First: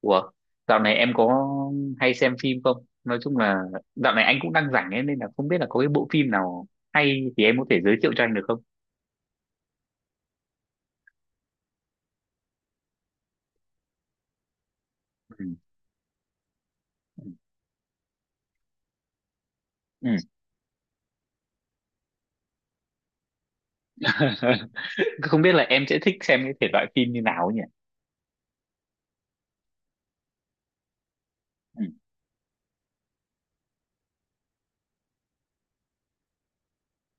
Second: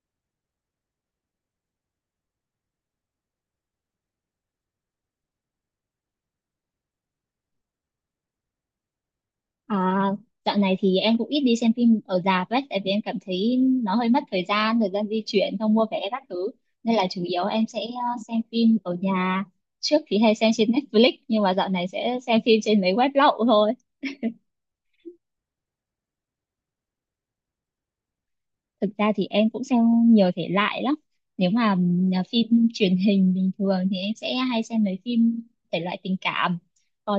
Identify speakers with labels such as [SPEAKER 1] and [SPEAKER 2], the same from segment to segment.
[SPEAKER 1] Ủa, dạo này em có hay xem phim không? Nói chung là dạo này anh cũng đang rảnh ấy, nên là không biết là có cái bộ phim nào hay thì em có thể giới thiệu cho anh được không?
[SPEAKER 2] À, dạo này thì em cũng ít đi xem phim ở rạp ấy, tại vì em cảm thấy nó hơi mất thời gian di
[SPEAKER 1] Ừ.
[SPEAKER 2] chuyển, không mua vé các thứ. Nên là chủ yếu em sẽ xem phim ở nhà. Trước
[SPEAKER 1] Ừ.
[SPEAKER 2] thì hay xem trên Netflix, nhưng mà dạo này sẽ xem phim trên mấy web lậu thôi.
[SPEAKER 1] Không biết là em sẽ thích xem cái thể loại phim như nào ấy nhỉ?
[SPEAKER 2] Thực ra thì em cũng xem nhiều thể loại lắm. Nếu mà
[SPEAKER 1] Ừ.
[SPEAKER 2] là phim truyền hình bình thường thì em sẽ hay xem mấy phim thể loại tình cảm,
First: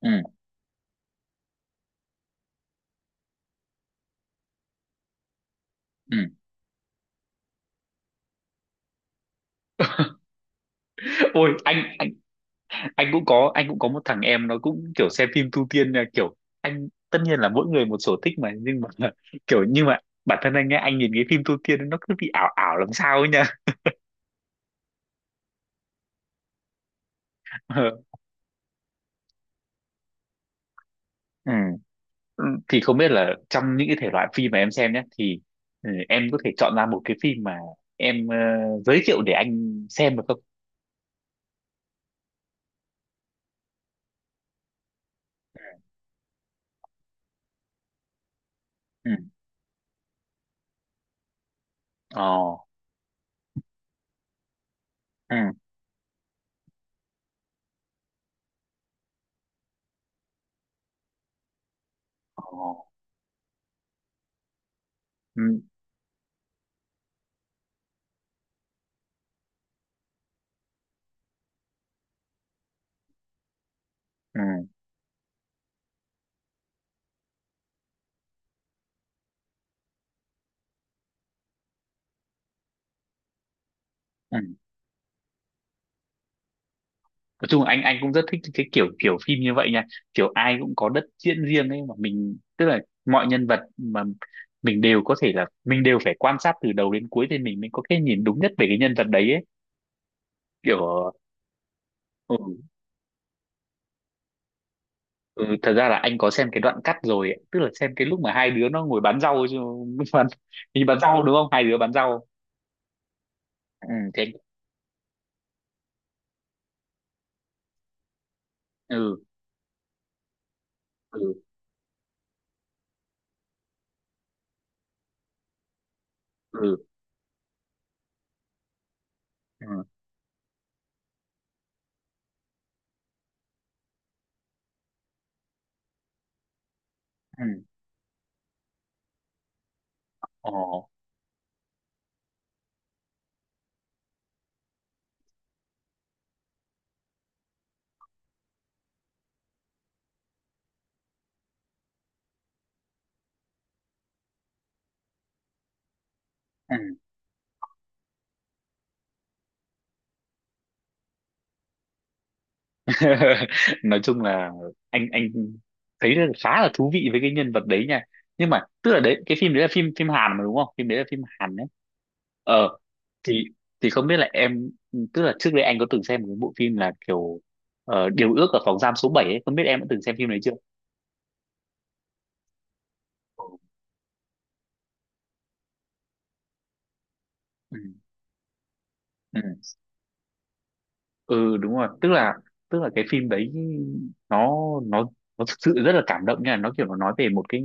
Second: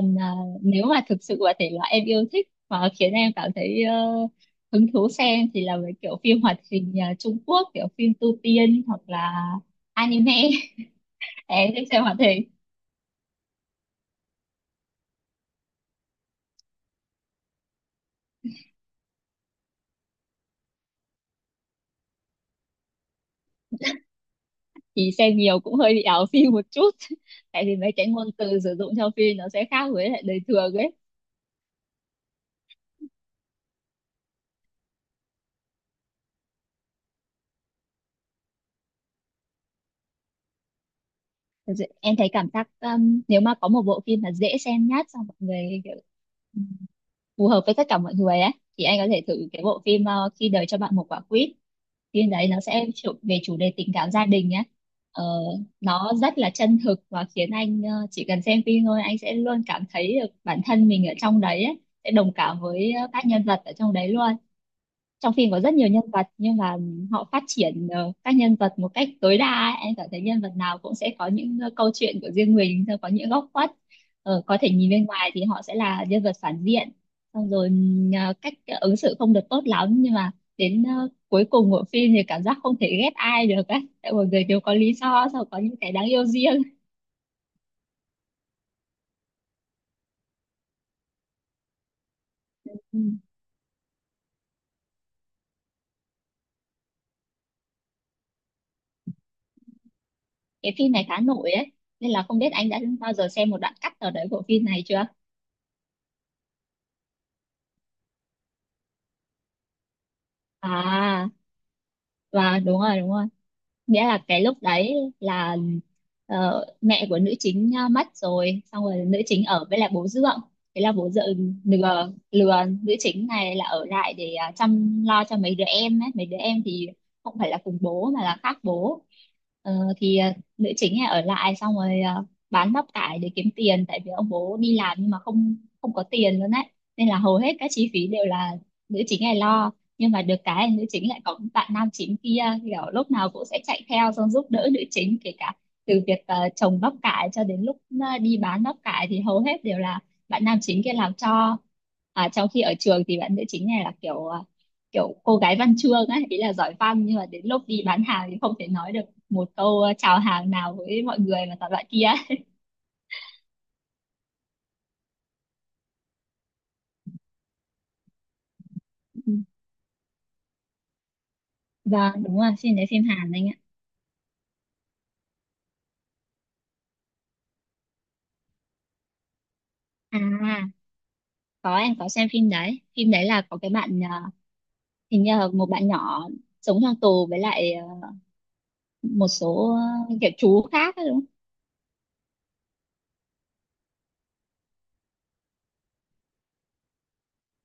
[SPEAKER 1] Ừ.
[SPEAKER 2] nếu mà thực sự là thể loại em yêu thích mà khiến em cảm thấy hứng thú xem thì là mấy
[SPEAKER 1] Ừ.
[SPEAKER 2] kiểu phim hoạt hình à, Trung Quốc kiểu phim tu tiên hoặc là anime.
[SPEAKER 1] Ôi
[SPEAKER 2] Em
[SPEAKER 1] anh
[SPEAKER 2] thích xem
[SPEAKER 1] anh
[SPEAKER 2] hoạt hình
[SPEAKER 1] anh cũng có anh cũng có một thằng em nó cũng kiểu xem phim tu tiên nha, kiểu anh tất nhiên là mỗi người một sở thích mà nhưng mà kiểu nhưng mà bản thân anh ấy anh nhìn cái phim tu tiên nó cứ bị ảo ảo làm sao ấy nha.
[SPEAKER 2] thì xem nhiều cũng hơi bị ảo phim một chút. Tại vì mấy cái ngôn từ sử dụng trong phim nó sẽ khác với lại đời thường ấy.
[SPEAKER 1] Ừ. Thì không biết là trong những cái thể loại phim mà em xem nhé thì ừ, em có thể chọn ra một cái phim mà em giới thiệu để anh xem được không.
[SPEAKER 2] Thật sự em thấy cảm giác nếu mà có một bộ phim mà dễ xem nhất xong mọi người kiểu phù hợp với tất cả mọi người ấy thì anh có
[SPEAKER 1] Ừ.
[SPEAKER 2] thể thử cái bộ phim Khi đời cho bạn một quả quýt. Phim đấy
[SPEAKER 1] Ờ.
[SPEAKER 2] nó sẽ về chủ đề tình cảm gia đình nhé. ờ,
[SPEAKER 1] Ừ.
[SPEAKER 2] nó rất là chân thực và khiến anh chỉ cần xem phim thôi anh sẽ luôn cảm thấy được bản thân mình ở trong đấy ấy, sẽ đồng
[SPEAKER 1] Ờ.
[SPEAKER 2] cảm với các nhân vật ở trong đấy luôn. Trong
[SPEAKER 1] Ừ.
[SPEAKER 2] phim có rất nhiều nhân vật nhưng mà họ phát triển các nhân vật một cách tối đa ấy. Em cảm thấy nhân vật nào cũng sẽ có những câu chuyện của riêng mình, rồi có những góc khuất. Ờ, có thể
[SPEAKER 1] Ừ.
[SPEAKER 2] nhìn bên ngoài thì họ sẽ là nhân vật phản diện, xong rồi cách ứng xử không được tốt lắm, nhưng mà đến cuối cùng của phim thì cảm giác không thể ghét ai được ấy, tại mọi
[SPEAKER 1] Ừ.
[SPEAKER 2] người đều có lý do, sau có những cái đáng yêu riêng.
[SPEAKER 1] Nói chung là anh cũng rất thích cái kiểu kiểu phim như vậy nha, kiểu ai cũng có đất diễn riêng ấy mà mình tức là
[SPEAKER 2] Ừ.
[SPEAKER 1] mọi nhân vật mà mình đều có thể là mình đều phải quan sát từ đầu đến cuối thì mình mới có cái nhìn đúng nhất về cái nhân vật đấy ấy,
[SPEAKER 2] Cái
[SPEAKER 1] kiểu.
[SPEAKER 2] phim này khá nổi ấy, nên là không biết anh đã bao giờ xem một đoạn cắt nào đấy của phim này chưa.
[SPEAKER 1] Ừ, thật ra là anh có xem cái đoạn cắt rồi ấy. Tức là xem cái lúc mà hai đứa nó ngồi bán rau chứ, bán, thì bán rau
[SPEAKER 2] À,
[SPEAKER 1] đúng không, hai đứa bán rau.
[SPEAKER 2] và đúng rồi, đúng rồi,
[SPEAKER 1] Ừ.
[SPEAKER 2] nghĩa là
[SPEAKER 1] Thế anh-.
[SPEAKER 2] cái lúc đấy là mẹ của nữ chính mất rồi, xong rồi nữ
[SPEAKER 1] Ừ.
[SPEAKER 2] chính ở với lại bố dượng. Thế là bố
[SPEAKER 1] Ừ.
[SPEAKER 2] dượng lừa lừa nữ chính này là ở lại để chăm lo cho mấy đứa em ấy. Mấy đứa em
[SPEAKER 1] Ừ.
[SPEAKER 2] thì không phải là cùng bố mà là khác bố. Ờ,
[SPEAKER 1] Ừ.
[SPEAKER 2] thì ờ, nữ chính này ở lại, xong rồi bán bắp cải để kiếm tiền, tại vì ông bố đi làm nhưng mà không không có tiền luôn đấy, nên là hầu
[SPEAKER 1] Ừ.
[SPEAKER 2] hết các chi phí đều là nữ chính này lo. Nhưng mà được
[SPEAKER 1] Ồ.
[SPEAKER 2] cái nữ chính lại có bạn nam chính kia kiểu lúc nào cũng sẽ chạy theo xong giúp đỡ nữ chính, kể cả từ việc trồng bắp cải cho đến lúc đi bán bắp cải thì hầu hết đều là bạn nam chính kia làm cho. À, trong khi ở trường thì bạn nữ chính này là kiểu kiểu cô gái văn chương ấy, ý là giỏi
[SPEAKER 1] Ừ.
[SPEAKER 2] văn, nhưng mà đến lúc đi bán hàng thì không thể nói được một câu chào hàng nào với mọi người mà toàn loại kia.
[SPEAKER 1] Nói chung là anh thấy là khá là thú vị với cái nhân vật đấy nha, nhưng mà tức là đấy,
[SPEAKER 2] Ừ.
[SPEAKER 1] cái phim đấy là phim phim Hàn mà đúng không, phim đấy là phim Hàn đấy.
[SPEAKER 2] Vâng, đúng rồi, phim
[SPEAKER 1] Ờ,
[SPEAKER 2] đấy phim Hàn
[SPEAKER 1] thì
[SPEAKER 2] anh ạ.
[SPEAKER 1] không biết là em, tức là trước đây anh có từng xem một cái bộ phim là kiểu Điều ước ở phòng giam số bảy ấy không, biết em đã từng xem phim đấy chưa.
[SPEAKER 2] À, có, em có xem phim đấy. Phim đấy là có cái bạn hình như là một bạn nhỏ sống trong tù với lại
[SPEAKER 1] Ừ.
[SPEAKER 2] một
[SPEAKER 1] Ừ.
[SPEAKER 2] số kiểu chú khác ấy, đúng không?
[SPEAKER 1] Ừ, đúng rồi, tức là cái phim đấy nó nó nó thực sự rất là cảm động nha, nó kiểu nó nói về một cái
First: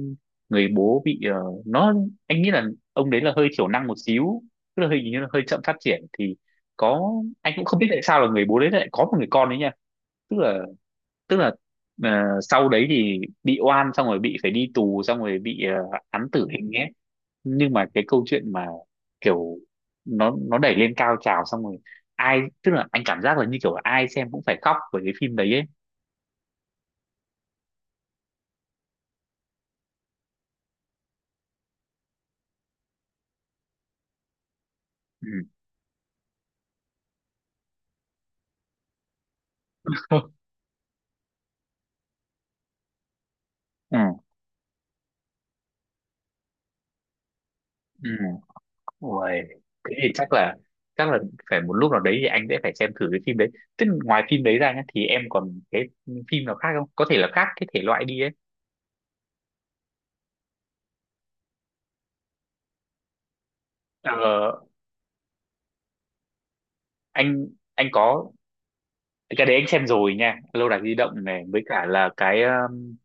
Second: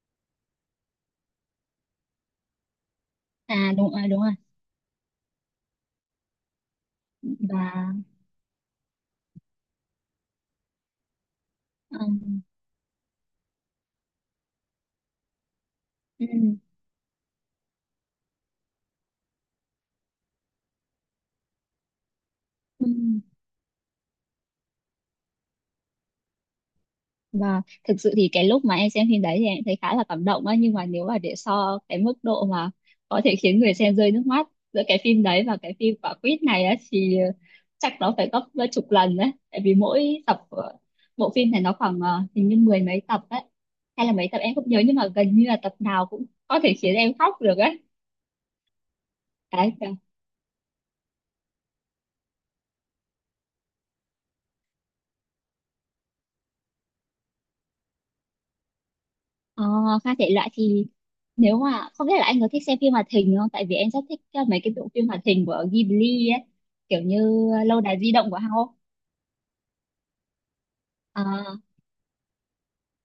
[SPEAKER 1] người bố bị nó anh nghĩ là ông đấy là hơi thiểu
[SPEAKER 2] À
[SPEAKER 1] năng
[SPEAKER 2] đúng
[SPEAKER 1] một
[SPEAKER 2] rồi, đúng rồi.
[SPEAKER 1] xíu, tức là hình như là hơi chậm phát triển thì có, anh cũng không biết
[SPEAKER 2] Và
[SPEAKER 1] tại sao là người bố đấy lại có một người con đấy nha. Tức là tức là ờ,
[SPEAKER 2] ừm,
[SPEAKER 1] sau đấy thì bị oan xong rồi bị phải đi tù xong rồi bị án tử
[SPEAKER 2] ừm,
[SPEAKER 1] hình nhé. Nhưng mà cái câu chuyện mà kiểu nó đẩy lên cao trào xong rồi ai, tức là anh
[SPEAKER 2] ừm.
[SPEAKER 1] cảm giác là như kiểu ai xem cũng phải khóc với cái phim đấy ấy.
[SPEAKER 2] Và thực sự thì cái lúc mà em xem phim đấy thì em thấy khá là cảm động á, nhưng mà nếu mà để so cái mức độ mà có thể khiến người xem rơi nước mắt giữa cái phim
[SPEAKER 1] Ừ.
[SPEAKER 2] đấy và cái phim quả quýt này á thì chắc nó phải gấp chục lần đấy, tại vì mỗi tập của bộ phim này nó khoảng hình như mười mấy tập đấy,
[SPEAKER 1] Ừ.
[SPEAKER 2] hay là mấy tập em không nhớ, nhưng mà gần như là tập nào cũng có thể khiến em khóc được á.
[SPEAKER 1] Ừ. Ôi,
[SPEAKER 2] Đấy, kiểu,
[SPEAKER 1] thế thì chắc là chắc là phải một lúc nào đấy thì anh sẽ phải xem thử cái phim đấy. Tức là ngoài phim đấy ra nhá, thì em còn cái phim nào khác không, có thể là khác cái thể loại đi ấy.
[SPEAKER 2] ờ, pha thể loại thì nếu mà không biết là anh có thích xem phim hoạt hình không? Tại vì em rất thích
[SPEAKER 1] Ờ,
[SPEAKER 2] mấy cái bộ phim hoạt hình của Ghibli ấy, kiểu
[SPEAKER 1] anh
[SPEAKER 2] như Lâu
[SPEAKER 1] anh
[SPEAKER 2] đài di động
[SPEAKER 1] có,
[SPEAKER 2] của Hao,
[SPEAKER 1] cái đấy anh xem rồi nha, lâu đài di động này
[SPEAKER 2] à,
[SPEAKER 1] với cả là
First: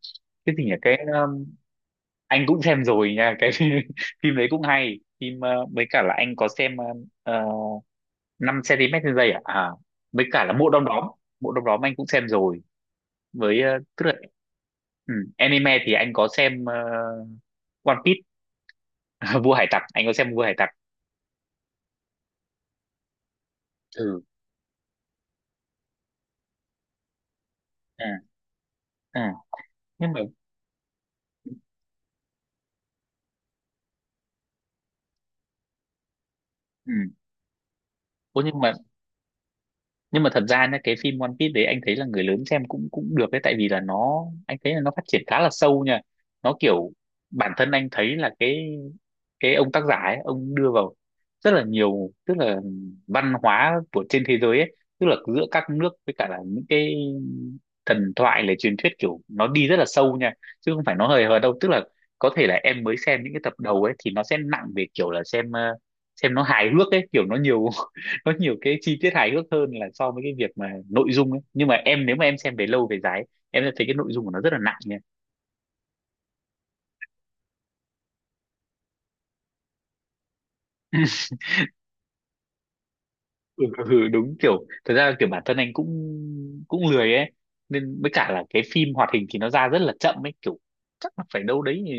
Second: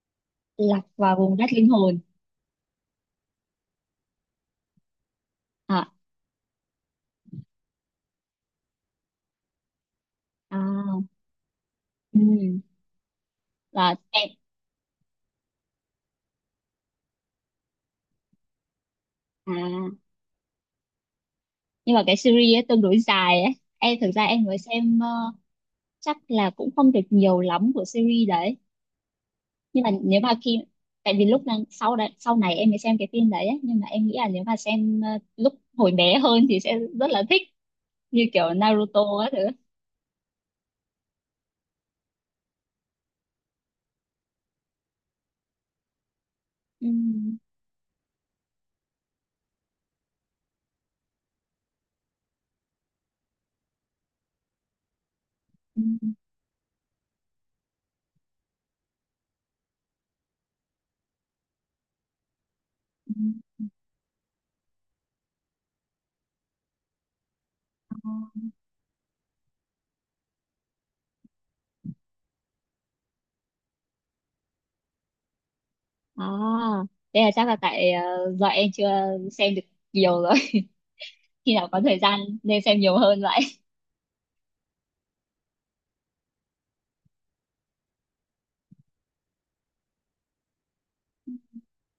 [SPEAKER 1] cái gì nhỉ,
[SPEAKER 2] Lạc
[SPEAKER 1] cái
[SPEAKER 2] vào vùng đất linh hồn.
[SPEAKER 1] anh cũng xem rồi nha, cái phim phim đấy cũng hay, phim ờ, với
[SPEAKER 2] À,
[SPEAKER 1] cả là anh có xem uh, 5 cm trên giây à? À, với cả là
[SPEAKER 2] à,
[SPEAKER 1] Mộ Đom Đóm, Mộ Đom Đóm anh cũng xem rồi.
[SPEAKER 2] ừ,
[SPEAKER 1] Với ờ,
[SPEAKER 2] và
[SPEAKER 1] tức là
[SPEAKER 2] em
[SPEAKER 1] ừ, anime thì anh có xem One Piece,
[SPEAKER 2] à,
[SPEAKER 1] Vua Hải Tặc, anh có xem Vua Hải Tặc.
[SPEAKER 2] nhưng mà cái series ấy tương đối dài ấy. Em thực
[SPEAKER 1] Ừ.
[SPEAKER 2] ra em mới xem chắc là cũng không được nhiều lắm của
[SPEAKER 1] À.
[SPEAKER 2] series đấy.
[SPEAKER 1] À.
[SPEAKER 2] Nhưng mà
[SPEAKER 1] Nhưng mà
[SPEAKER 2] nếu mà khi, tại vì lúc đang sau đấy sau này em mới xem cái phim đấy ấy, nhưng mà em nghĩ là nếu mà xem lúc hồi bé hơn thì sẽ
[SPEAKER 1] ừ.
[SPEAKER 2] rất là thích, như
[SPEAKER 1] Ủa,
[SPEAKER 2] kiểu
[SPEAKER 1] nhưng mà
[SPEAKER 2] Naruto á thứ.
[SPEAKER 1] thật ra nhá, cái phim One Piece đấy anh thấy là người lớn xem cũng cũng được đấy, tại vì là nó, anh thấy là nó phát triển khá là sâu nha, nó
[SPEAKER 2] Ừ.
[SPEAKER 1] kiểu bản thân anh thấy là cái ông tác giả ấy, ông đưa vào rất là nhiều, tức là văn hóa của trên thế giới ấy, tức là giữa các
[SPEAKER 2] Ừ,
[SPEAKER 1] nước với cả là những cái thần thoại là truyền thuyết, kiểu nó đi rất là sâu nha, chứ không phải nó hời hợt đâu, tức là có thể là em mới
[SPEAKER 2] ừ.
[SPEAKER 1] xem những cái tập đầu ấy thì nó sẽ nặng về kiểu là xem xem nó hài hước ấy, kiểu nó nhiều
[SPEAKER 2] Ờ.
[SPEAKER 1] nó nhiều cái chi tiết hài hước hơn là so với cái việc mà nội dung ấy, nhưng mà em, nếu mà em xem về lâu về dài ấy, em sẽ thấy cái nội dung của nó rất là nặng nha.
[SPEAKER 2] À, thế là chắc là tại do em chưa xem được nhiều rồi. Khi nào có thời gian nên xem nhiều hơn vậy.
[SPEAKER 1] Ừ, ừ, đúng, kiểu thật ra kiểu bản thân anh cũng cũng lười ấy, nên với cả là cái phim hoạt hình thì nó ra rất là chậm ấy, kiểu chắc là phải đâu đấy ừ,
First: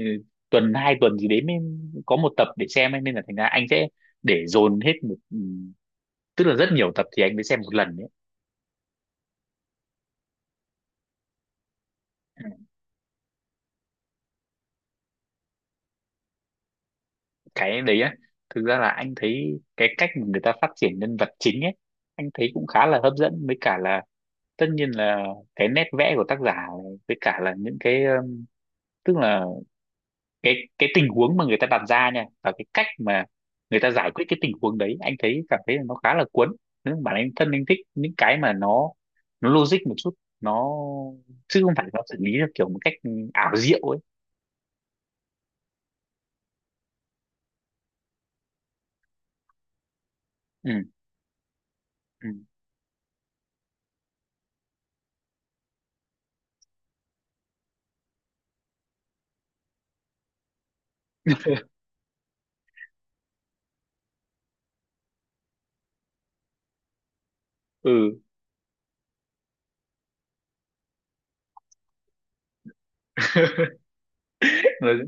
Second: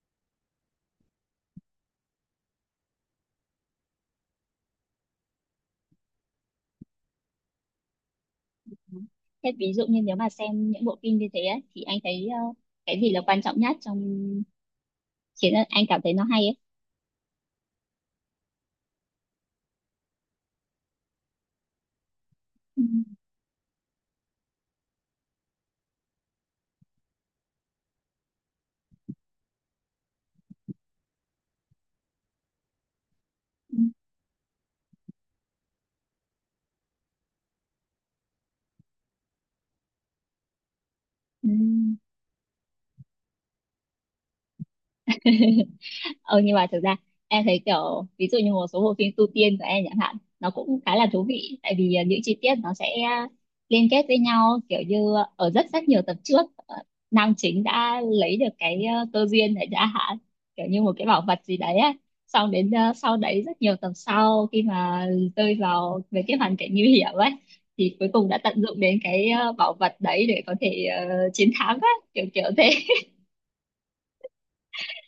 [SPEAKER 1] tuần hai tuần gì đấy mới có một tập để xem ấy. Nên là thành ra anh sẽ để dồn hết một ừ, tức là rất nhiều tập thì anh mới xem một lần ấy.
[SPEAKER 2] Thế ví dụ như nếu mà xem những bộ phim như thế ấy, thì anh thấy cái gì là quan trọng nhất trong khiến anh cảm thấy nó hay ấy?
[SPEAKER 1] Cái đấy á, thực ra là anh thấy cái cách mà người ta phát triển nhân vật chính ấy, anh thấy cũng
[SPEAKER 2] Ừ.
[SPEAKER 1] khá là hấp dẫn với cả là tất nhiên là cái nét vẽ của tác giả này, với cả là những cái tức là cái tình huống mà người ta đặt ra nha và cái cách mà
[SPEAKER 2] Ừ.
[SPEAKER 1] người ta giải quyết cái tình huống đấy, anh thấy cảm thấy là nó khá là cuốn. Nếu mà bản thân anh thích những cái mà nó logic một chút, nó
[SPEAKER 2] Ừ.
[SPEAKER 1] chứ không phải nó xử lý theo kiểu một cách ảo diệu ấy.
[SPEAKER 2] Ờ, nhưng mà thực ra em thấy kiểu ví dụ như một số bộ phim tu tiên của em chẳng hạn nó
[SPEAKER 1] Ừ.
[SPEAKER 2] cũng khá là thú vị, tại vì những
[SPEAKER 1] Ừ.
[SPEAKER 2] chi tiết nó sẽ liên kết với nhau, kiểu như ở rất rất nhiều tập trước nam chính đã lấy được cái cơ duyên để đã hạn, kiểu như một cái bảo vật gì đấy á, xong đến sau đấy rất nhiều tập sau, khi mà rơi vào về cái hoàn cảnh nguy hiểm ấy thì cuối
[SPEAKER 1] Ừ.
[SPEAKER 2] cùng đã tận dụng đến cái bảo vật đấy để có thể chiến thắng á, kiểu kiểu thế.
[SPEAKER 1] nói,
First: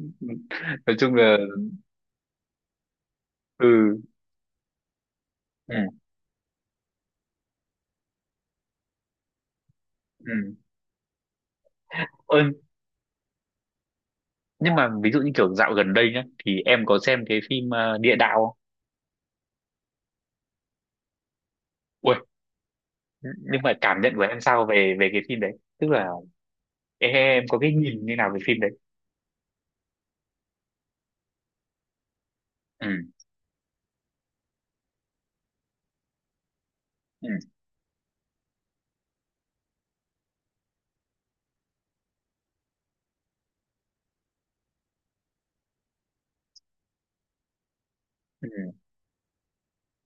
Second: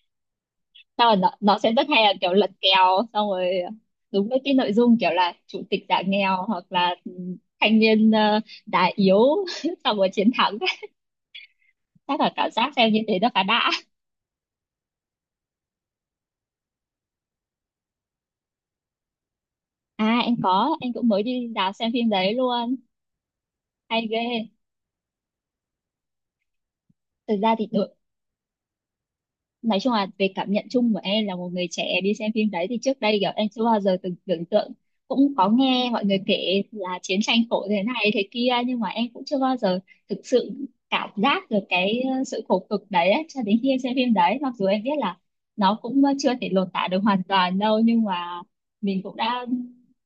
[SPEAKER 1] nói
[SPEAKER 2] Sao
[SPEAKER 1] chung
[SPEAKER 2] rồi
[SPEAKER 1] là.
[SPEAKER 2] nó sẽ rất hay là kiểu lật kèo, xong rồi
[SPEAKER 1] Ừ.
[SPEAKER 2] đúng với cái nội dung kiểu là chủ
[SPEAKER 1] Ừ.
[SPEAKER 2] tịch giảm nghèo hoặc là ừ, thanh niên đá yếu xong rồi chiến
[SPEAKER 1] Ừ.
[SPEAKER 2] thắng. Chắc là
[SPEAKER 1] Ơ,
[SPEAKER 2] cảm giác xem như thế nó khá đã.
[SPEAKER 1] nhưng mà ví dụ như kiểu dạo gần đây nhá thì em có xem cái phim Địa Đạo không?
[SPEAKER 2] À em có, em cũng mới đi rạp xem phim
[SPEAKER 1] Ui,
[SPEAKER 2] đấy luôn.
[SPEAKER 1] nhưng mà cảm
[SPEAKER 2] Hay
[SPEAKER 1] nhận của em
[SPEAKER 2] ghê.
[SPEAKER 1] sao về về cái phim đấy? Tức là
[SPEAKER 2] Thực
[SPEAKER 1] em
[SPEAKER 2] ra
[SPEAKER 1] có
[SPEAKER 2] thì
[SPEAKER 1] cái
[SPEAKER 2] ừ,
[SPEAKER 1] nhìn như nào về phim đấy?
[SPEAKER 2] nói chung là về cảm nhận chung của em là một người trẻ đi xem phim đấy thì trước
[SPEAKER 1] Ừ.
[SPEAKER 2] đây kiểu em chưa bao giờ từng tưởng tượng, cũng có nghe mọi người kể là chiến
[SPEAKER 1] Ừ.
[SPEAKER 2] tranh khổ thế này thế kia nhưng mà em cũng chưa bao giờ thực sự cảm giác được cái sự khổ cực đấy ấy, cho đến khi em xem phim đấy. Mặc dù em biết là nó cũng chưa thể lột tả được hoàn toàn đâu nhưng mà
[SPEAKER 1] Ừ.
[SPEAKER 2] mình cũng đã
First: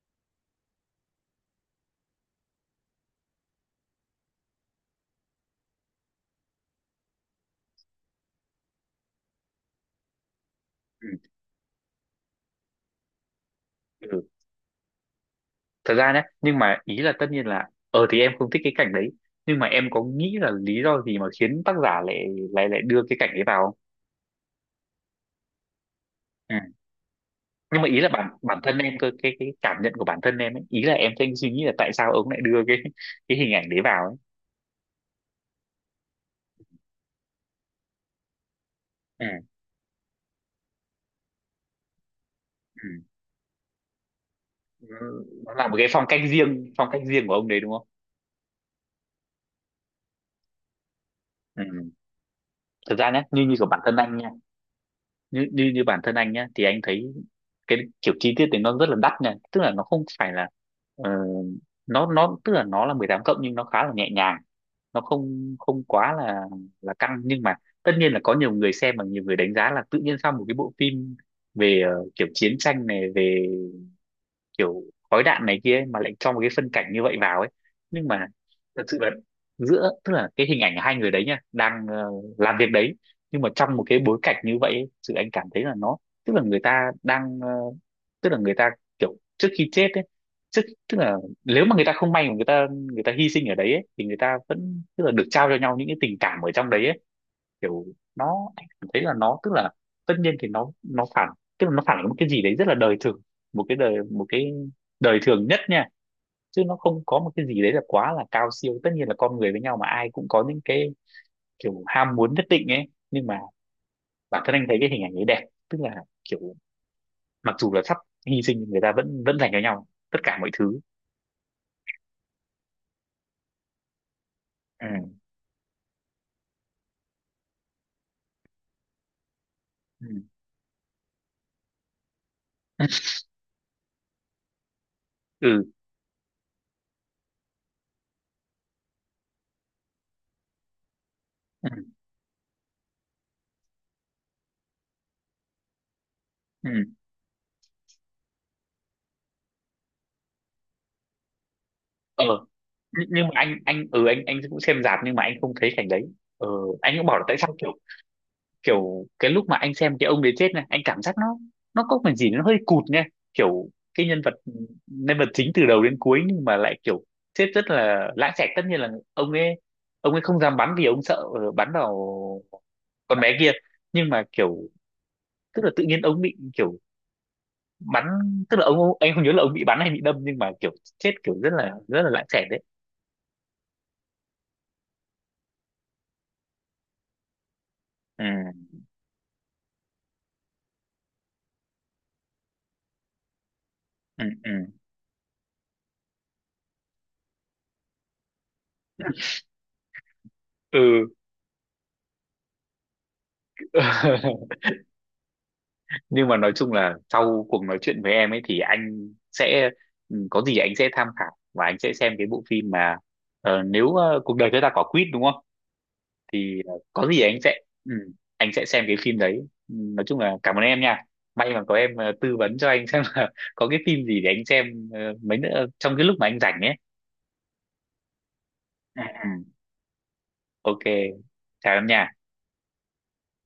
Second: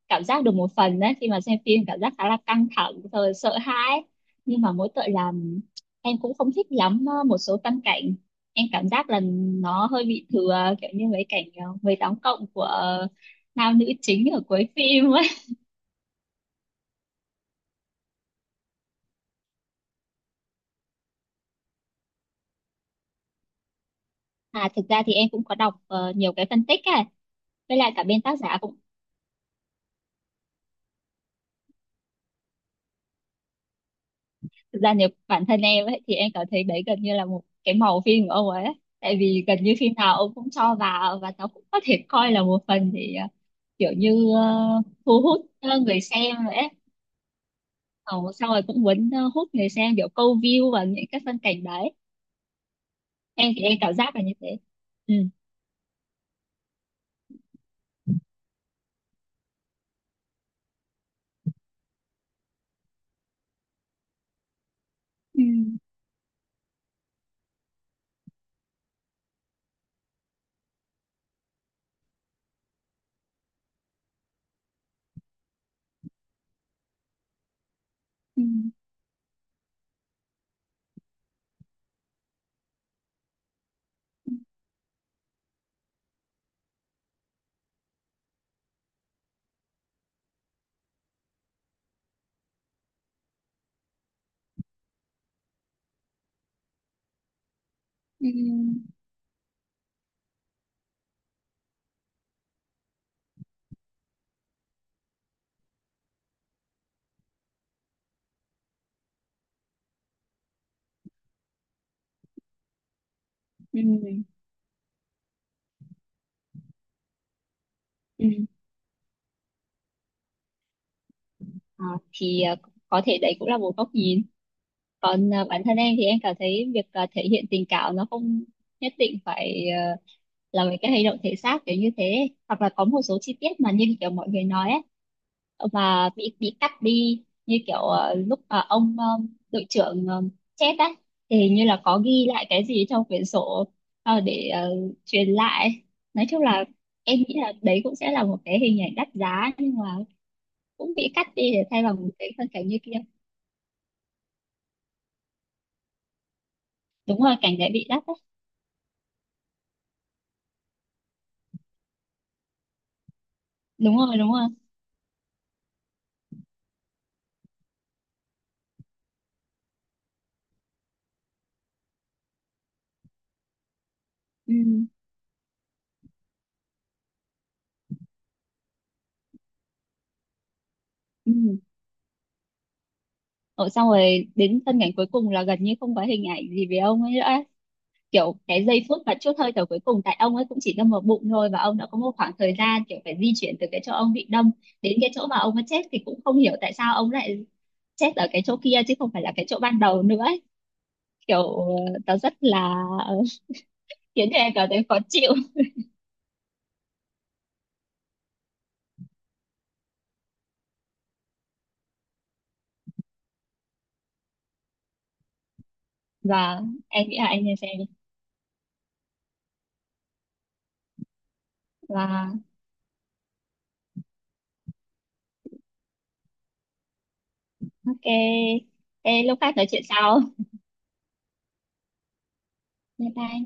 [SPEAKER 2] cảm giác được một phần đấy. Khi mà xem phim cảm giác khá là căng thẳng rồi sợ hãi, nhưng mà mỗi tội là em cũng không thích lắm một số phân cảnh, em cảm giác là nó hơi bị thừa, kiểu như
[SPEAKER 1] Ừ.
[SPEAKER 2] mấy cảnh 18 cộng của nam nữ
[SPEAKER 1] Ừ.
[SPEAKER 2] chính ở cuối phim ấy.
[SPEAKER 1] Thật ra nhé, nhưng mà ý là tất nhiên là ờ thì em không thích cái cảnh đấy, nhưng mà em có nghĩ là lý do gì mà khiến tác giả lại lại lại đưa cái cảnh ấy vào không.
[SPEAKER 2] À thực ra thì em cũng có đọc nhiều cái
[SPEAKER 1] Ừ.
[SPEAKER 2] phân tích ấy với
[SPEAKER 1] Nhưng mà
[SPEAKER 2] lại
[SPEAKER 1] ý
[SPEAKER 2] cả
[SPEAKER 1] là
[SPEAKER 2] bên
[SPEAKER 1] bản
[SPEAKER 2] tác giả
[SPEAKER 1] bản
[SPEAKER 2] cũng.
[SPEAKER 1] thân em cơ, cái cảm nhận của bản thân em ấy, ý là em đang suy nghĩ là tại sao ông lại đưa cái cái hình ảnh đấy vào ấy.
[SPEAKER 2] Thực ra nếu bản thân em ấy thì em cảm thấy đấy gần như là một cái màu phim của ông ấy ấy. Tại
[SPEAKER 1] Ừ.
[SPEAKER 2] vì gần như phim nào ông cũng cho vào và nó cũng có thể coi là một
[SPEAKER 1] Ừ.
[SPEAKER 2] phần thì kiểu như
[SPEAKER 1] Ừ.
[SPEAKER 2] thu hút
[SPEAKER 1] Nó là một cái
[SPEAKER 2] người xem vậy ấy.
[SPEAKER 1] phong cách riêng của ông đấy đúng không.
[SPEAKER 2] Ờ, xong rồi cũng muốn hút người xem kiểu câu view và những cái phân cảnh
[SPEAKER 1] Ừ.
[SPEAKER 2] đấy.
[SPEAKER 1] Thật ra nhé, như
[SPEAKER 2] Em
[SPEAKER 1] như
[SPEAKER 2] thì
[SPEAKER 1] của
[SPEAKER 2] em
[SPEAKER 1] bản
[SPEAKER 2] cảm
[SPEAKER 1] thân anh
[SPEAKER 2] giác là
[SPEAKER 1] nha,
[SPEAKER 2] như thế. Ừ,
[SPEAKER 1] như như như bản thân anh nhá thì anh thấy cái kiểu chi tiết thì nó rất là đắt nha, tức là nó không phải là ờ, nó tức là nó là 18 cộng nhưng nó khá là nhẹ nhàng, nó
[SPEAKER 2] ừ,
[SPEAKER 1] không không quá là căng, nhưng mà tất nhiên là có nhiều người xem và nhiều người đánh giá là tự nhiên sao một cái bộ phim về kiểu chiến tranh này về kiểu khói đạn này kia ấy, mà lại cho một cái phân cảnh như vậy vào ấy. Nhưng mà
[SPEAKER 2] ừ,
[SPEAKER 1] thật sự là giữa tức là cái hình ảnh hai người đấy nha đang làm việc đấy, nhưng mà trong một cái bối cảnh như vậy ấy, sự anh cảm thấy là nó tức là người ta đang tức là người ta kiểu trước khi chết ấy trước, tức là nếu mà người ta không may mà người ta hy sinh ở đấy ấy, thì người ta vẫn tức là được trao cho nhau những cái tình cảm ở trong đấy ấy, kiểu nó em cảm
[SPEAKER 2] ừ,
[SPEAKER 1] thấy là nó tức là tất nhiên thì nó phản, tức là nó phản ánh một cái gì đấy rất là đời thường, một cái đời thường nhất nha, chứ nó không có một cái gì đấy là quá là cao siêu, tất nhiên là con người với nhau mà ai cũng có những cái kiểu ham muốn nhất định ấy, nhưng mà
[SPEAKER 2] ừ,
[SPEAKER 1] bản thân anh thấy cái hình ảnh ấy đẹp, tức là kiểu mặc dù là sắp
[SPEAKER 2] ừ.
[SPEAKER 1] hy sinh, người ta vẫn vẫn dành cho nhau tất cả mọi thứ.
[SPEAKER 2] Ờ, thì có thể đấy cũng là một góc nhìn,
[SPEAKER 1] Ừ.
[SPEAKER 2] còn bản thân em thì em cảm thấy việc thể hiện tình cảm nó không nhất định phải
[SPEAKER 1] Ừ.
[SPEAKER 2] là với cái hành động thể xác kiểu như thế, hoặc là có một số chi tiết mà như kiểu mọi người nói ấy,
[SPEAKER 1] Ừ.
[SPEAKER 2] và bị cắt đi, như kiểu lúc mà ông đội trưởng chết á thì hình như là
[SPEAKER 1] Ừ,
[SPEAKER 2] có ghi lại cái gì trong quyển sổ, để truyền lại. Nói chung là
[SPEAKER 1] ừ.
[SPEAKER 2] em nghĩ là đấy cũng sẽ là một cái hình ảnh đắt giá, nhưng mà cũng bị cắt đi để thay bằng một
[SPEAKER 1] Ờ.
[SPEAKER 2] cái phân cảnh như kia.
[SPEAKER 1] Nh- nhưng mà anh ừ anh cũng xem rạp, nhưng mà anh không thấy cảnh đấy. Ờ, anh cũng bảo
[SPEAKER 2] Đúng
[SPEAKER 1] là tại
[SPEAKER 2] rồi,
[SPEAKER 1] sao
[SPEAKER 2] cảnh đấy
[SPEAKER 1] kiểu,
[SPEAKER 2] bị đắt á.
[SPEAKER 1] kiểu cái lúc mà anh xem cái ông đấy chết này, anh cảm giác nó có phần gì nó hơi cụt nha, kiểu
[SPEAKER 2] Đúng
[SPEAKER 1] cái
[SPEAKER 2] rồi, đúng rồi.
[SPEAKER 1] nhân vật chính từ đầu đến cuối nhưng mà lại kiểu chết rất là lãng xẹt, tất nhiên là ông ấy ông ấy không dám bắn vì ông sợ bắn vào con bé kia, nhưng mà
[SPEAKER 2] Ừ,
[SPEAKER 1] kiểu tức là tự nhiên ông bị kiểu bắn, tức là ông anh không nhớ là ông bị bắn hay bị đâm, nhưng mà kiểu chết
[SPEAKER 2] ừ.
[SPEAKER 1] kiểu rất là lãng xẹt đấy.
[SPEAKER 2] Ủa, xong rồi đến phân cảnh cuối cùng là gần như không có hình ảnh gì về ông ấy nữa,
[SPEAKER 1] Ừ.
[SPEAKER 2] kiểu cái giây phút mà chút hơi thở cuối cùng, tại ông ấy cũng chỉ đâm vào bụng thôi và ông đã có một khoảng thời gian kiểu phải di chuyển từ cái chỗ ông
[SPEAKER 1] Ừ.
[SPEAKER 2] bị đâm
[SPEAKER 1] Ừ.
[SPEAKER 2] đến cái chỗ mà ông ấy chết, thì cũng không hiểu tại sao ông lại chết ở cái chỗ kia chứ không phải là cái chỗ ban đầu nữa ấy. Kiểu nó rất là
[SPEAKER 1] Ừ.
[SPEAKER 2] khiến cho em cảm thấy khó chịu.
[SPEAKER 1] Nhưng mà nói chung là sau cuộc nói chuyện với em ấy thì anh sẽ ừ, có gì anh sẽ tham khảo và anh sẽ xem cái bộ phim mà nếu cuộc đời chúng ta có quýt đúng không, thì
[SPEAKER 2] Và
[SPEAKER 1] có
[SPEAKER 2] em nghĩ
[SPEAKER 1] gì
[SPEAKER 2] là
[SPEAKER 1] anh
[SPEAKER 2] anh
[SPEAKER 1] sẽ
[SPEAKER 2] nên xem đi.
[SPEAKER 1] ừ, anh sẽ xem cái phim đấy. Ừ, nói chung là cảm ơn em nha, may mà có em tư
[SPEAKER 2] Và
[SPEAKER 1] vấn cho anh xem là có cái phim gì để anh xem mấy nữa trong cái lúc mà anh rảnh ấy.
[SPEAKER 2] ok.
[SPEAKER 1] Ừ,
[SPEAKER 2] Ê,
[SPEAKER 1] ừ.
[SPEAKER 2] lúc khác nói chuyện sau.
[SPEAKER 1] Ok, chào em nha.
[SPEAKER 2] Bye bye.